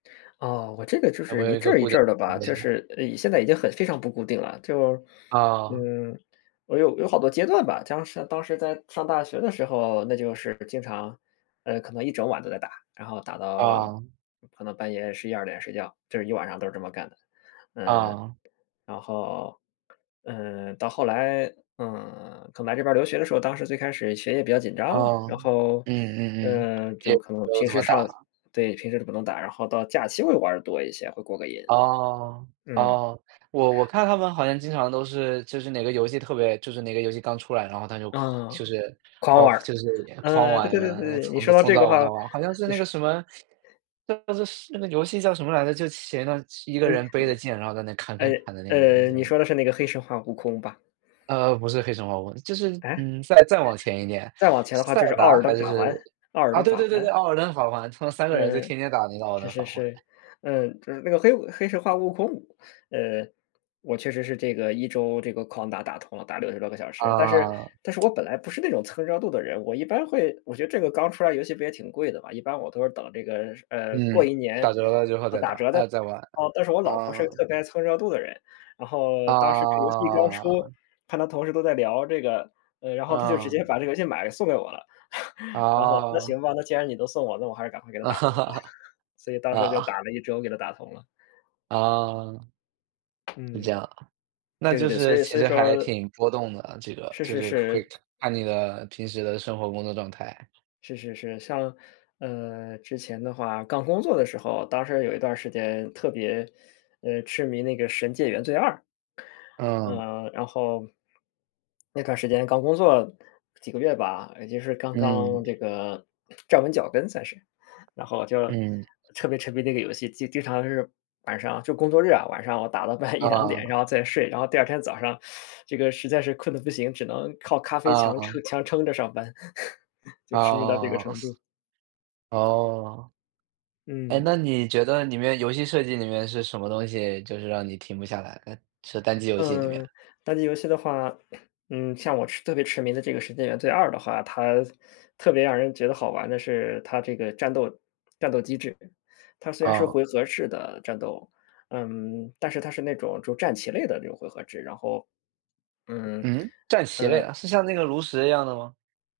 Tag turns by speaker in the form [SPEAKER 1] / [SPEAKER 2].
[SPEAKER 1] 啊，我这个就
[SPEAKER 2] 有没
[SPEAKER 1] 是
[SPEAKER 2] 有
[SPEAKER 1] 一
[SPEAKER 2] 一
[SPEAKER 1] 阵
[SPEAKER 2] 个
[SPEAKER 1] 儿一
[SPEAKER 2] 固定
[SPEAKER 1] 阵儿的
[SPEAKER 2] 时
[SPEAKER 1] 吧，
[SPEAKER 2] 间？
[SPEAKER 1] 就是，呃，现在已经很非常不固定了。就
[SPEAKER 2] 啊。
[SPEAKER 1] 嗯，我有有好多阶段吧，当时当时在上大学的时候，那就是经常呃，可能一整晚都在打，然后打到
[SPEAKER 2] 啊。
[SPEAKER 1] 可能半夜11-12点睡觉，这是一晚上都是这么干的。呃，
[SPEAKER 2] 啊。
[SPEAKER 1] 然后，呃，到后来，呃，可能来这边儿留学的时候，当时最开始学业比较紧张，
[SPEAKER 2] 哦，
[SPEAKER 1] 然后，
[SPEAKER 2] 嗯嗯嗯，
[SPEAKER 1] 呃，
[SPEAKER 2] 也
[SPEAKER 1] 就可能
[SPEAKER 2] 没有
[SPEAKER 1] 平
[SPEAKER 2] 怎
[SPEAKER 1] 时
[SPEAKER 2] 么
[SPEAKER 1] 上
[SPEAKER 2] 打。
[SPEAKER 1] 对，平时都不能打，然后到假期会玩儿得多一些，会过个瘾。
[SPEAKER 2] 哦，
[SPEAKER 1] 嗯。
[SPEAKER 2] 哦，我我看他们好像经常都是就是哪个游戏特别就是哪个游戏刚出来，然后他就狂
[SPEAKER 1] 嗯。
[SPEAKER 2] 就是，
[SPEAKER 1] 狂
[SPEAKER 2] 狂
[SPEAKER 1] 玩儿。
[SPEAKER 2] 就是也狂
[SPEAKER 1] 呃，对
[SPEAKER 2] 玩
[SPEAKER 1] 对对对
[SPEAKER 2] 啊，呃，
[SPEAKER 1] 对对，你
[SPEAKER 2] 从
[SPEAKER 1] 说
[SPEAKER 2] 早
[SPEAKER 1] 到
[SPEAKER 2] 从
[SPEAKER 1] 这个
[SPEAKER 2] 早玩
[SPEAKER 1] 话，
[SPEAKER 2] 到晚。好像是
[SPEAKER 1] 就
[SPEAKER 2] 那个
[SPEAKER 1] 是
[SPEAKER 2] 什么 就是是那个游戏叫什么来着，就前一段时一个
[SPEAKER 1] 嗯，
[SPEAKER 2] 人背着剑，然后在那砍
[SPEAKER 1] 呃
[SPEAKER 2] 砍砍的那
[SPEAKER 1] 呃
[SPEAKER 2] 个游戏，
[SPEAKER 1] 呃，
[SPEAKER 2] 叫什
[SPEAKER 1] 你
[SPEAKER 2] 么？
[SPEAKER 1] 说的是那个《黑神话：悟空》吧？
[SPEAKER 2] 呃，不是《黑神话：悟空》，就是，
[SPEAKER 1] 哎？
[SPEAKER 2] 嗯，再再往前一点，
[SPEAKER 1] 再往前的话
[SPEAKER 2] 塞
[SPEAKER 1] 就是
[SPEAKER 2] 尔
[SPEAKER 1] 《奥
[SPEAKER 2] 达
[SPEAKER 1] 尔登
[SPEAKER 2] 还
[SPEAKER 1] 法
[SPEAKER 2] 是
[SPEAKER 1] 环》《奥尔
[SPEAKER 2] 啊，
[SPEAKER 1] 登
[SPEAKER 2] 对
[SPEAKER 1] 法
[SPEAKER 2] 对对
[SPEAKER 1] 环》。
[SPEAKER 2] 对，《艾尔登法环》他们3个人就
[SPEAKER 1] 呃，
[SPEAKER 2] 天天打那个《奥尔
[SPEAKER 1] 是
[SPEAKER 2] 登
[SPEAKER 1] 是
[SPEAKER 2] 法环》。
[SPEAKER 1] 是，呃，就是那个黑悟《黑神话：悟空》，呃，我确实是这个1周这个狂打打通了，打60多个小时，但是
[SPEAKER 2] 呃。
[SPEAKER 1] 但是 我本来不是那种蹭热度的人。我一般会我觉得这个刚出来游戏不也挺贵的吧，一般我都是等这个是呃，过
[SPEAKER 2] 嗯，
[SPEAKER 1] 一年，
[SPEAKER 2] 打折了之后
[SPEAKER 1] 呃，
[SPEAKER 2] 再
[SPEAKER 1] 打
[SPEAKER 2] 打，
[SPEAKER 1] 折再
[SPEAKER 2] 呃，再玩，
[SPEAKER 1] 哦，但是我老婆是个
[SPEAKER 2] 嗯。
[SPEAKER 1] 特别蹭热度的人，然后当时这个游戏刚出，
[SPEAKER 2] 啊。
[SPEAKER 1] 看她同事都在聊这个，呃，然后她就直接
[SPEAKER 2] 嗯。
[SPEAKER 1] 把这个游戏买来送给我了。然后那行
[SPEAKER 2] 哦。
[SPEAKER 1] 吧，那既然你都送我，那我还是赶快给它打通吧，所以当时就打
[SPEAKER 2] 呃。
[SPEAKER 1] 了1周给它打通了。
[SPEAKER 2] 啊。是这
[SPEAKER 1] 嗯，
[SPEAKER 2] 样啊，那
[SPEAKER 1] 对对
[SPEAKER 2] 就
[SPEAKER 1] 对，所
[SPEAKER 2] 是
[SPEAKER 1] 以
[SPEAKER 2] 其
[SPEAKER 1] 所以
[SPEAKER 2] 实还
[SPEAKER 1] 说
[SPEAKER 2] 挺波动的，这个
[SPEAKER 1] 是
[SPEAKER 2] 就
[SPEAKER 1] 是
[SPEAKER 2] 是会
[SPEAKER 1] 是。
[SPEAKER 2] 看你的平时的生活工作状态。
[SPEAKER 1] 是是是，像，呃，之前的话刚工作的时候，当时有一段儿时间特别，呃，痴迷那个《神界：原罪2》。
[SPEAKER 2] 嗯。
[SPEAKER 1] 呃，然后那段时间刚工作几个月吧，也就是刚
[SPEAKER 2] 嗯。
[SPEAKER 1] 刚这个站稳脚跟算是，然后就
[SPEAKER 2] 嗯。
[SPEAKER 1] 特别沉迷那个游戏，经经常是晚上就工作日啊，晚上我打到半夜1-2点，然
[SPEAKER 2] 啊。
[SPEAKER 1] 后再睡，然后第2天早上 这个实在是困得不行，只能靠咖啡强撑
[SPEAKER 2] 嗯。
[SPEAKER 1] 强撑着上班，就痴迷到这个
[SPEAKER 2] 呃，
[SPEAKER 1] 程度。
[SPEAKER 2] 哦，哎，那
[SPEAKER 1] 嗯。
[SPEAKER 2] 你觉得里面游戏设计里面是什么东西，就是让你停不下来，这个单机游戏里面。
[SPEAKER 1] 嗯，单机游戏的话，嗯，像我痴特别痴迷的这个《神界：原罪2》的话，它特别让人觉得好玩的是它这个战斗战斗机制，它虽然是
[SPEAKER 2] 啊。
[SPEAKER 1] 回合式的战斗，嗯，但是它是那种就战棋类的这种回合制，然后嗯，
[SPEAKER 2] 嗯？战棋类
[SPEAKER 1] 嗯。
[SPEAKER 2] 啊？是像那个炉石一样的吗？